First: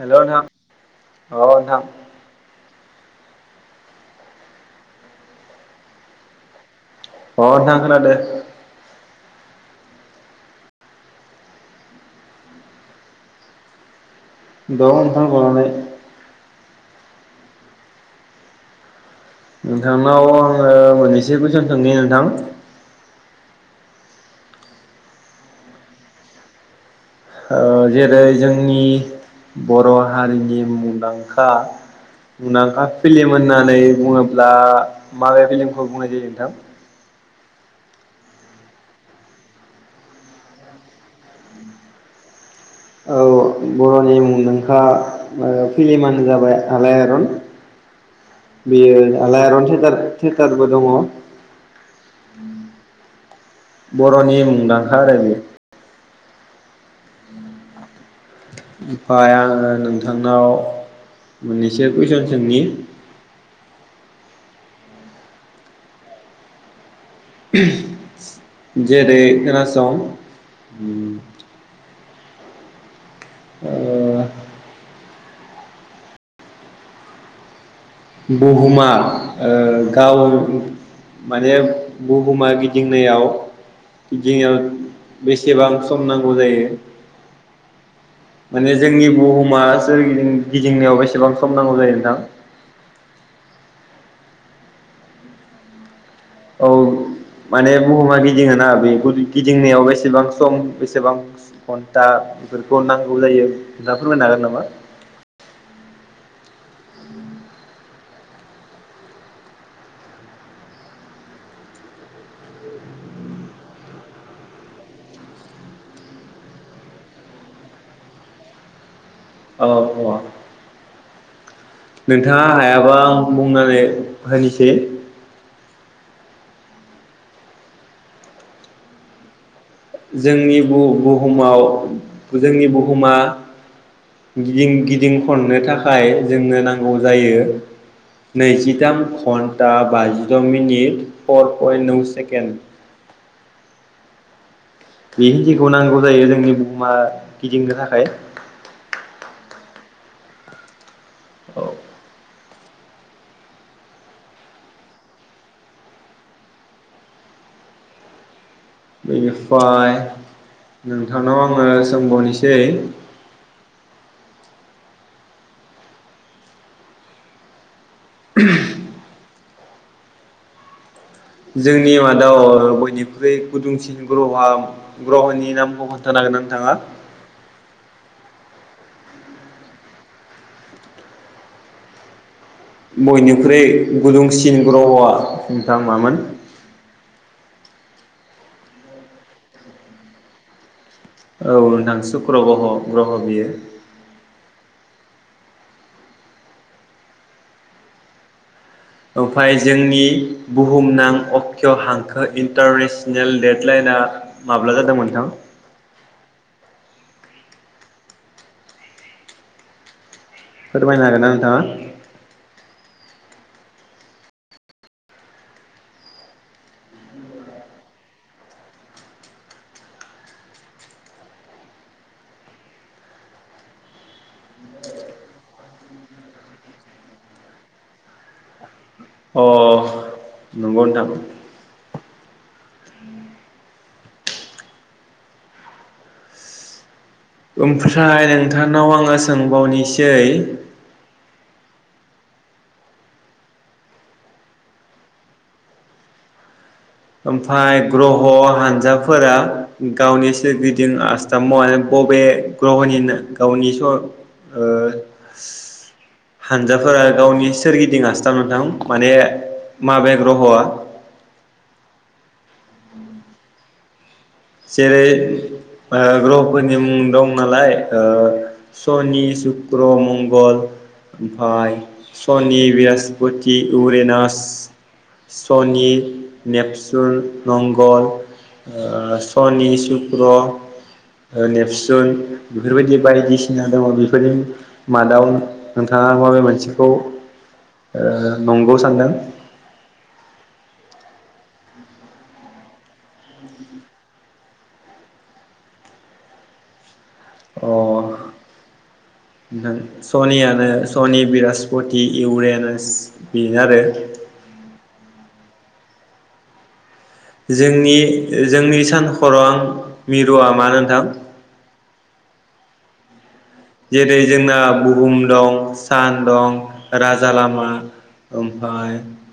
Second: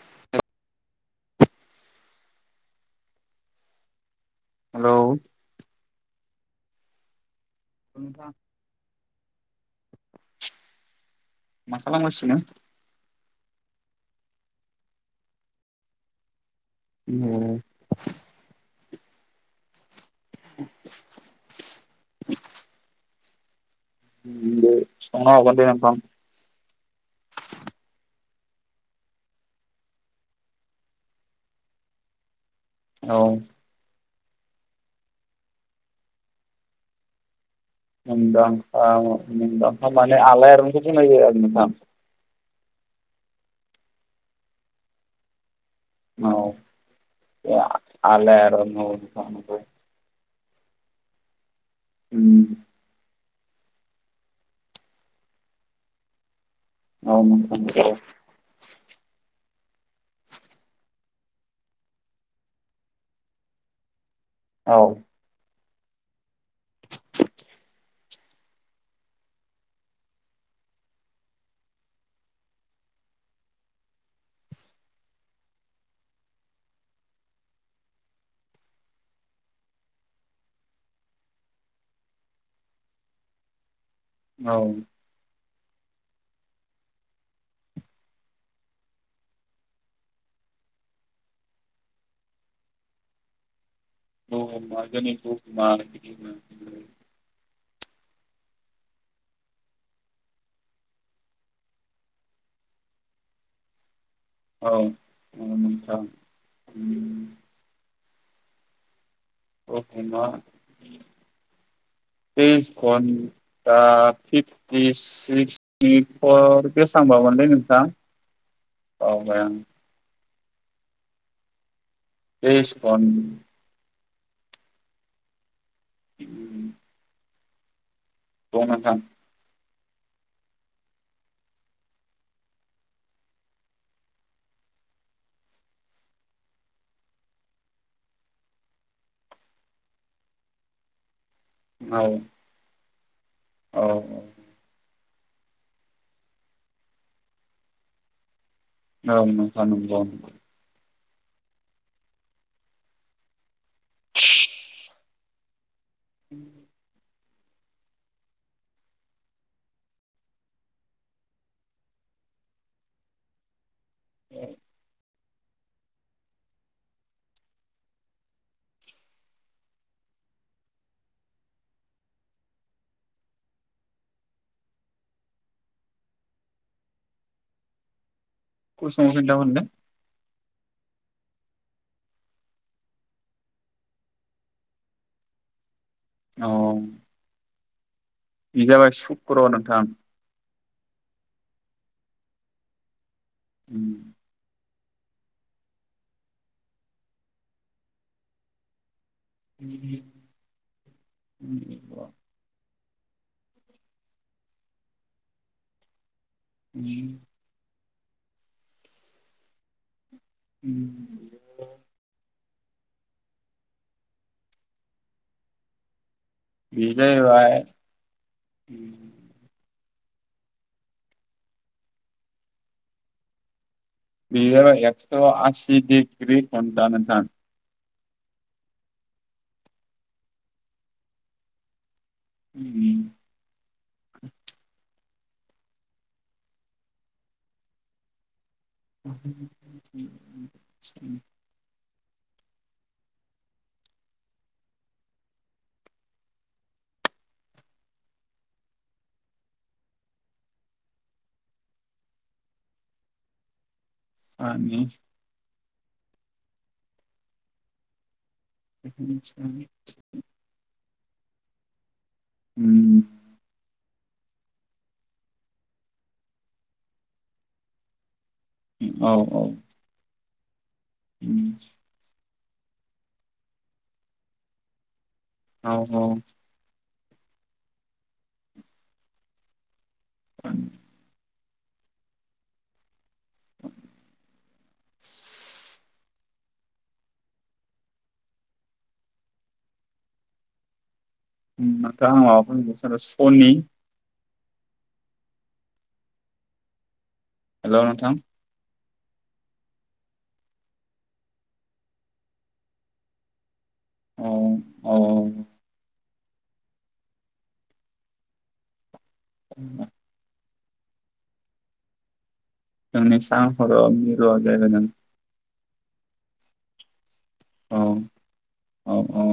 Hello नोंथां। अ नोंथां। हेलौ अ नोंथां खोनादों। मा खालामगासिनो? दं नोंथां ज'नानै। [unintelligible] [unintelligible] नोंथांनाव आङो मोननैसो कुइसन सोंनि नोंथां? उम दे सोंनो हागोनदे नोंथां। ओ जेरै जोंनि बर' हारिनि मुंदांखा मुनांखा औ फिलिम होननानै बुङो ब्ला माबे फिलिमखौ बुंनाय जायो नोंथां? मुंदांखा मुंदांखा माने आलायआरनखौ बुंनाय जायो आरो नोंथां। औ बर'नि मुंदांखा ओ फिलिमानो औ जाबाय आलायआरन बे आलायारन औ बेयो नोंथां नंगौ आलायआरन थेयाटार थेराटारबो दङ'। उम। बर'नि मुंदांखा रायजो। औ नोंथां औ। ओमफाय आङो नोंथांनाव मोननैसो कुइसन सोंनि। औ। [unintelligible] जेरै खोनासं उम। ओ बुहुमा ओ गाव माने बुहुमा गिदिंनायाव औ [unintelligible] बेस सेबां सम नांगौ जायो माने जोंनि बुहुमा सोरगिदिं गिदिंनायाव बेसेबां सम नांगौ जायो नोंथां? [unintelligible] औ माने बुहुमा गिदिङोना बेखौ गिदिंनायाव बेसेबां सम बेसेबां स घन्टा बेफोरखौ नांगौ जायो। फोरमायनो हागोन नामा? औ हागोन नोंथां उम। [unintelligible] तेस धन्टा फिफटि सिकतिफर बेसांबामोनलै नोंथां। बावबाय आं औ अ। नोंथाङा हायाबा इस्कन आं बुंनानै होनिसे। [inaudible] बुं नोंथां। जोंनि बु बुहुमाव जोंनि बुहुमा गिदिं गिदिं खननो थाखाय जोंनो नांगौ जायो नैजिताम घन्टा बाजिद' मिनिट। फर पयेन्ट औ नौ सेकेन्ड। औ औ। बे हिदिखौ नांगौ जायो जोंनि बुहुमा गिदिंनो थाखाय। [unintelligible] औ। [unintelligible] [unintelligible] बेनिफाय नोंथांनाव आङो सोंबावनिसै [unintelligible] [unintelligible] जोंनि मादाव बयनिख्रुइ गुदुंसिन ग्रह'वा ग्रह'नि नामखौ खोन्थानो हागोनना नोंथाङा? [unintelligible] खोन्था हरनो बयनिख्रुइ गुदुंसिन ग्रह'वा। दा मामोन। इ जाबाय सुक्र नोंथां। औ नोंथां सुक्र गह' ग्रह' बियो ओम ओमफाय जोंनि बुहुमनां अक्षिय' हांखो इन्टाररेस नेल देडलाइना माब्ला जादों नोंथां? उम फोरमायनो हागोनना नोंथाङा? बिनोबाय बियो एकस्ट्र'आसि दिग्रि घण्टा नोंथां। अ नंगौ नोंथां। उम ओमफ्राय थांनाव आङो सोंबावनिसै ओमफाय ग्रह' हानजाफोरा गावनि सोरगिदिं आस्थामावहाय बबे ग्रह'नि नो गावनि स साननि ओ हानजाफोरा गावनि सोरगिदिं आस औ नोंथां माने सान माबे ग्रहआ उम जेरै ओ ग्रहफोरनि मुं दं नालाय ओ औ सनि सुक्र मंग गल ओमफाय सनि बृहस्पति इउरेनास औ सनि औ नेप्स सुन मंगल ओ सनि सुक क्र ओ नेपसुन बेफोरबायदि बायदिसिना दङ बेफोरनि मादाव नोंथा थाङा बबे मोनसेखौ ओ नंगौ सानदों? उम नोंथां आं माबाखौ होननासो सानो सनि अ हेल' नोंथां नों सनियानो सनि बृहस्पति इउरेनास बे बे आरो। औ औ जोंनि ओ जोंनि सान खौरां मिरुवा मानो नोंथां? [unintelligible] जेरै मिरु जोंना जायगाजों बुहुम दं। सान दं राज राजा लामा औ ओमफ्राय औ औ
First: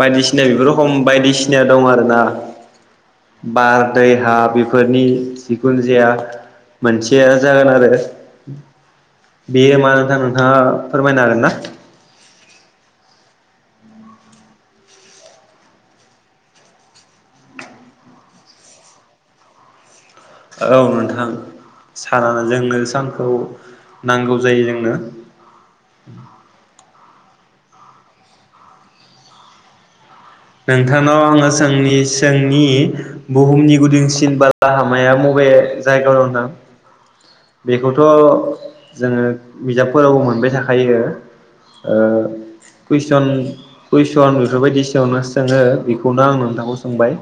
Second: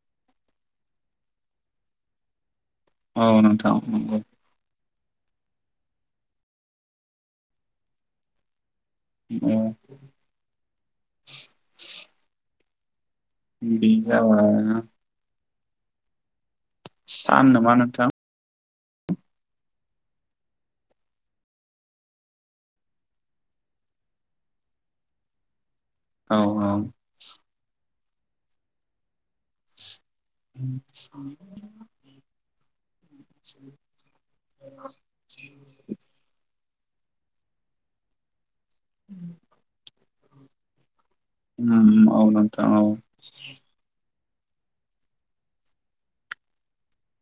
बायदिसिना बेफोरोखम बायदिसिना दं आरोना। औ नोंथां बार दै नंगौ हा बि बेफोरनि जिखुनो जाया मोनसेया जागोन आरो। औ बेयो मा नोंथां नोंथाङा फोरमायनो हागोन ना? बिगा सान नामा नोंथां? औ नोंथां सानानो जोंनो सानखौ नांगौ जायो जोंनो। औ औ। नोंथांनाव आङो सोंनि सों नि बुहुमनि गुदुंसिन बाला हामाया मबे जायगायाव दं नोंथां? बेखौथ' जोङो बिजाबफोराव मोन मोनबाय थाखायो। ओ उम औ नोंथां औ कुइसन कुइस स आं बेफोरबायदि सिगांआवनो सोङो बेखौनो आं नोंथांखौ सोंबाय।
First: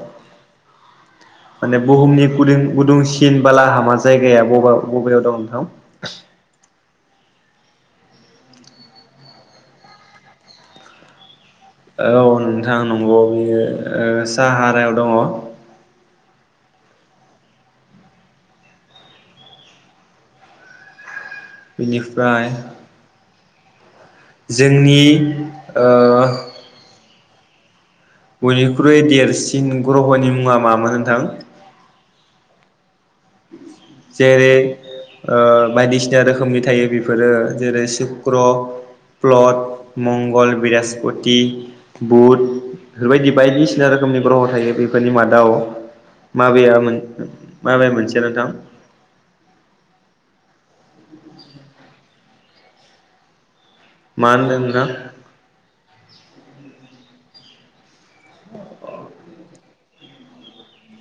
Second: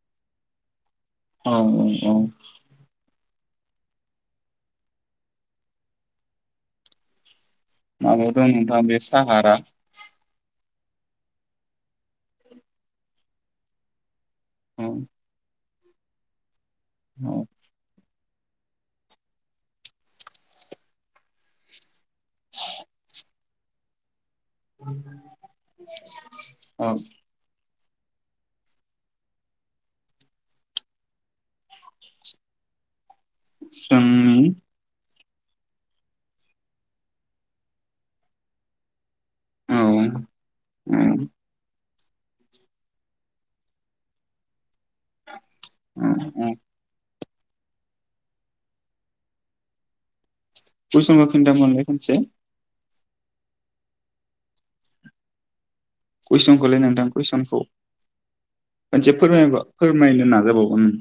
औ माने औ बुहुमनि गुदुं गुदुंसि सिन बाला हामा जायगाया बबाव? बबेयाव दं नोंथां? माबायाव दं नोंथां बे साहारा। औ नोंथां नंगौ बेयो ओ सा औ साहारायाव दङ। औ। बेनिफ्राय जोंनि ओ औ बयनिख्रुइ देरसिन ग्रहनि मुङा मामोन नोंथां? सों जेरै ओ बायदिसिना रोखोमनि थायो बेफोरो जेरै सुक्र' प्लद औ मंगल बृहसपति बुट बेफोर बायदि बायदिसिना रोखोमनि ग्रह' थायो बेफ बेफोरनि मादाव औ औ माबेया मोन [unintelligible] मोनसे [unintelligible] [unintelligible] मोनलाय खनसे मा होनदों नोंथां कुइसनखौलै नोंथां कुइसनखौ मोनसे फोरमायबा फोर नायनो नाजाबावगोन उम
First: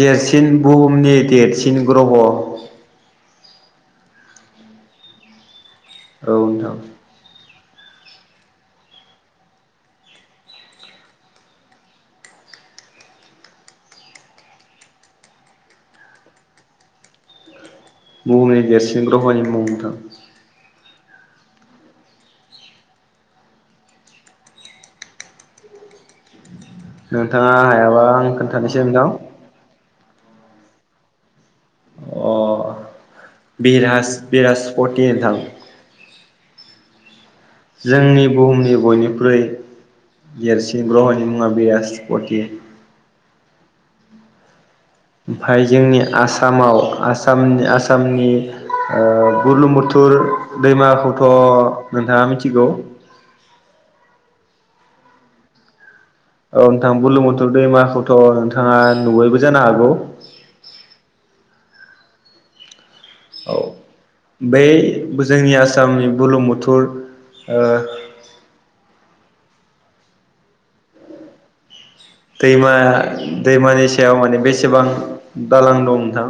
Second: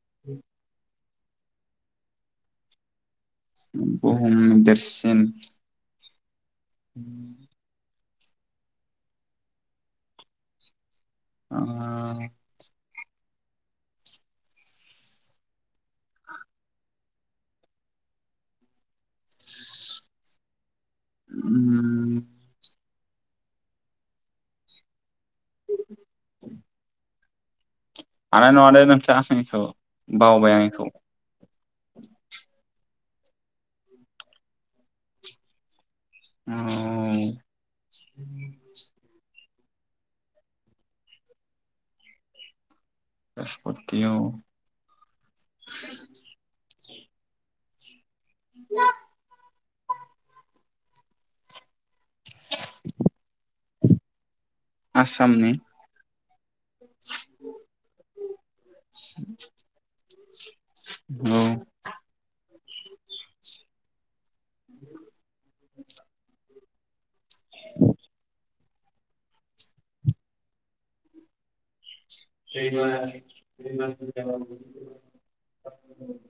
देरसिन बुहुमनि देरसिन ग्रह' बुहुमनि देरसिन औ नोंथां। आ बुहुमनि देरसिन ग्रहनि मुं नोंथां उम नोंथाङा हायाबा आं हानाय खोन्थानोसै नंङालै नोंथां आं इखौ। बावबाय आं इखौ। अ बिराज बिराजपटि नोंथां। उम। जोंनि बुहुमनि बयनिख्रुइ देरसि ग्रहनि मुङा बेरासपटि। बेरासपटि औ। ओमफ्राय जोंनि आसामाव आसामनि आ आसामनि ओ बुरलुंबुथुर दैमाखौथ' नोंथाङा मिथिगौ? आसामनि औ नोंथां बुरलुंबुथुर दैमाखौथ' नोंथाङा नुबायबो जानो हागौ। औ औ बै जोंनि आसामनि बुर्लुंबुथुर ओ दैमा दैमानि सायाव माने बेसेबां दालां दं नोंथां?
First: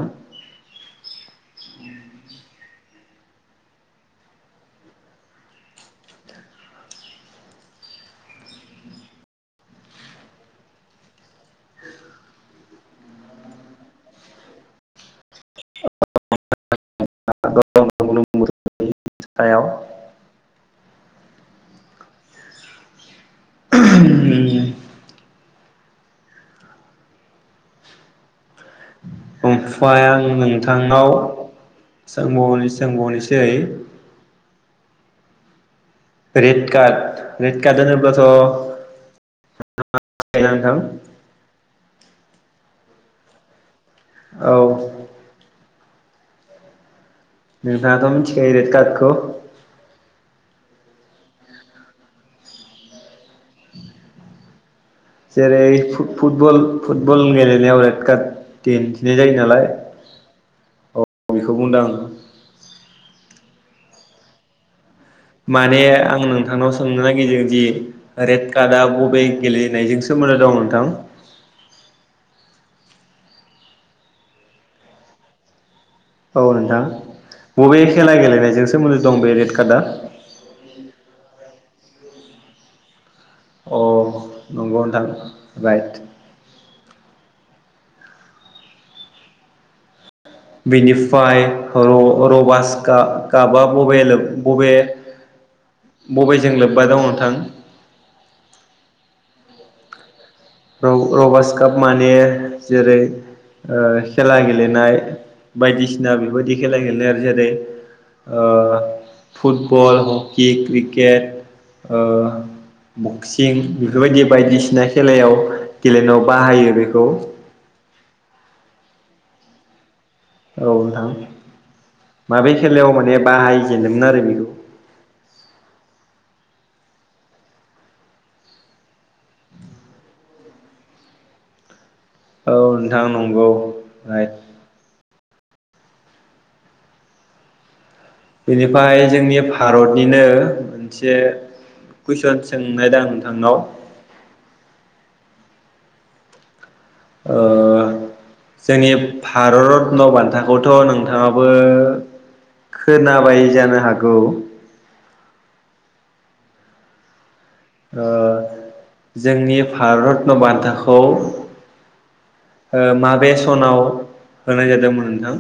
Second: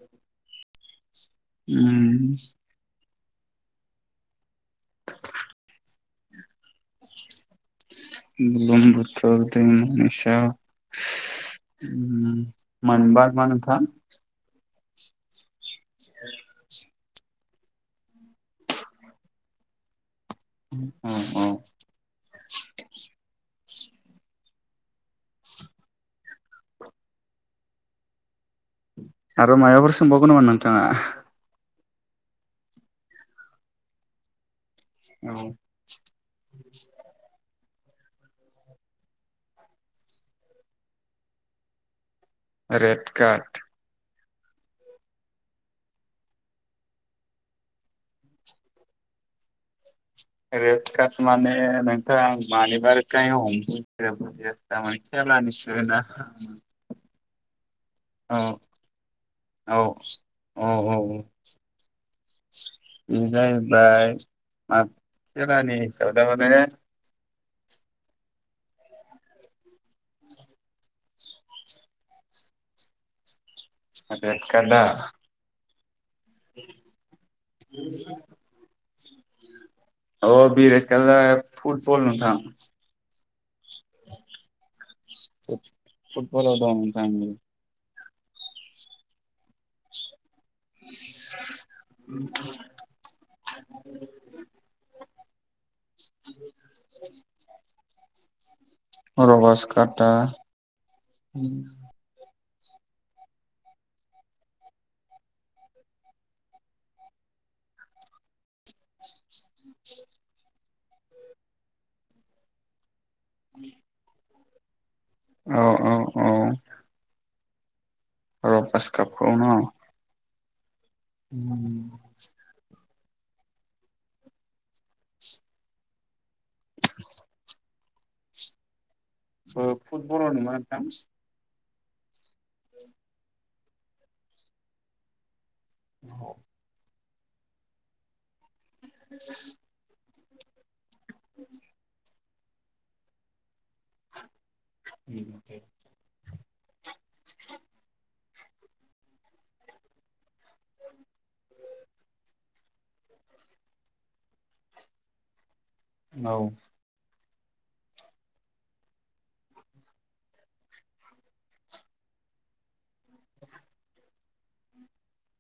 उम बुरलुंबुथुर दैमानि सायाव उम मायबा [unintelligible] नोंथां [inaudible] [unintelligible] सायाव अ अ। [unintelligible] [inaudible] माबाफोर ओमफाय आं सोंबावगोन नामा नोंथाङा नोंथांनाव सोंबावनि सांबावनोसै औ रेड कार्ड रेड कार्ड होनोब्लाथ' [unintelligible] नोंथां? रेड कार्ड औ नोंथाङाथ' मिथिखायो रेड कार्डखौ? रेड कार्ड माने नोंथां आं मानिबार खाराइमाव हमजायो बुजियाखै? जेरै फुटफुटबल फुटबल गेलेनायाव रेड कार्ड औ दिन्थिनाय जायो नालाय औ औ औ बेखौ बुंदों आं बेनिफ्राय दाय ओ माने आं नोंथांनाव सोंनो नागिरदों दि रेड कार्डया बबे गेलेनायजों सोमोन्दो दं नोंथां? रेड कार्डया? औ नोंथां बबे खेला गेलेनायजों सोमोन्दोै दं बे रेड बे कार्डया? रेड कार्डआ फुटबल नोंथां। अ नंगौ नोंथां राइट। फुटबलाव दं नोंथां बिनिफ्राय र रबास काप कापा बबे बबे बबेजों लोब्बा दं नोंथां? खाटा र रबारस काप माने जेरै ओ खेला गेलेनाय बायदिसिना बेबायदि खेला गेलेनाय आरो जेरै ओ फुटबल, हकि, क्रिकेट ओ बक्सिं बेफोरबायदि बायदिसिना खेलाया औ औ गेलेनायाव औ बाहायो बेखौ। रबास कापखौ न'? औ नोंथां माबे खेलायाव मा बे बाहायजेदोंमोन आरो बेखौ? ओ फुटबलाव नङा नोंथां। औ नोंथां नंगौ राइट औ बेनिफ्राय जोंनि भारतनिनो [unintelligible] से कुइसन सोंनो दा नोंथांनाव? उम ओ जोंनि भारतरत्न बान्था खौथ' नोंथाङाबो खोनाबाय जानो हागौ। औ। ओ जोंनि भार रत्न बान्थाखौ माबे सनाव होनाय जादोंमोन नोंथां?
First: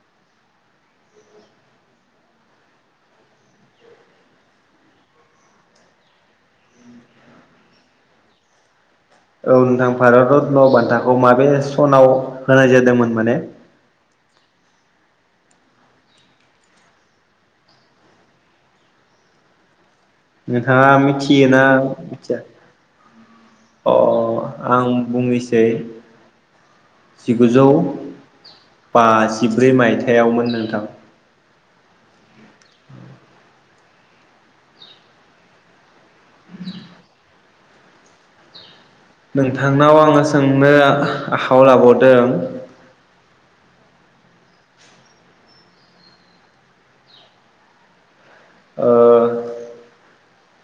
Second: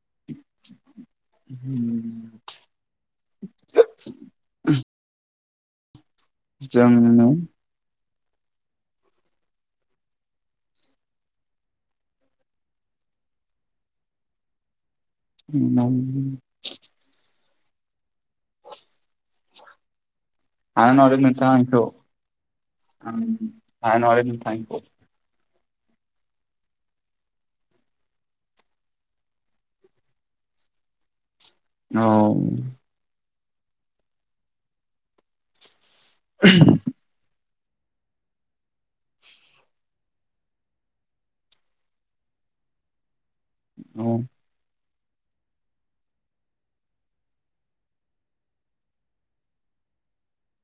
[inaudible] उम [inaudible] जोंनो औ नोंथां भारत रत्न बान्थाखौ माबे सनाव होनाय जादोंमोन माने [unintelligible] नोंथाङा हानाय नङालै नोंथां मिथियोना आंखौ मिथिया? आं अ हानाय नङालै नोंथां आंखौ आं बुंनिसि बे जिगुजौ बाजिब्रै मायथायाइयावमोन नोंथां। औ। [unintelligible] नोंथांनाव आङो सोंनो आखायाव लाबावदों औ। ओ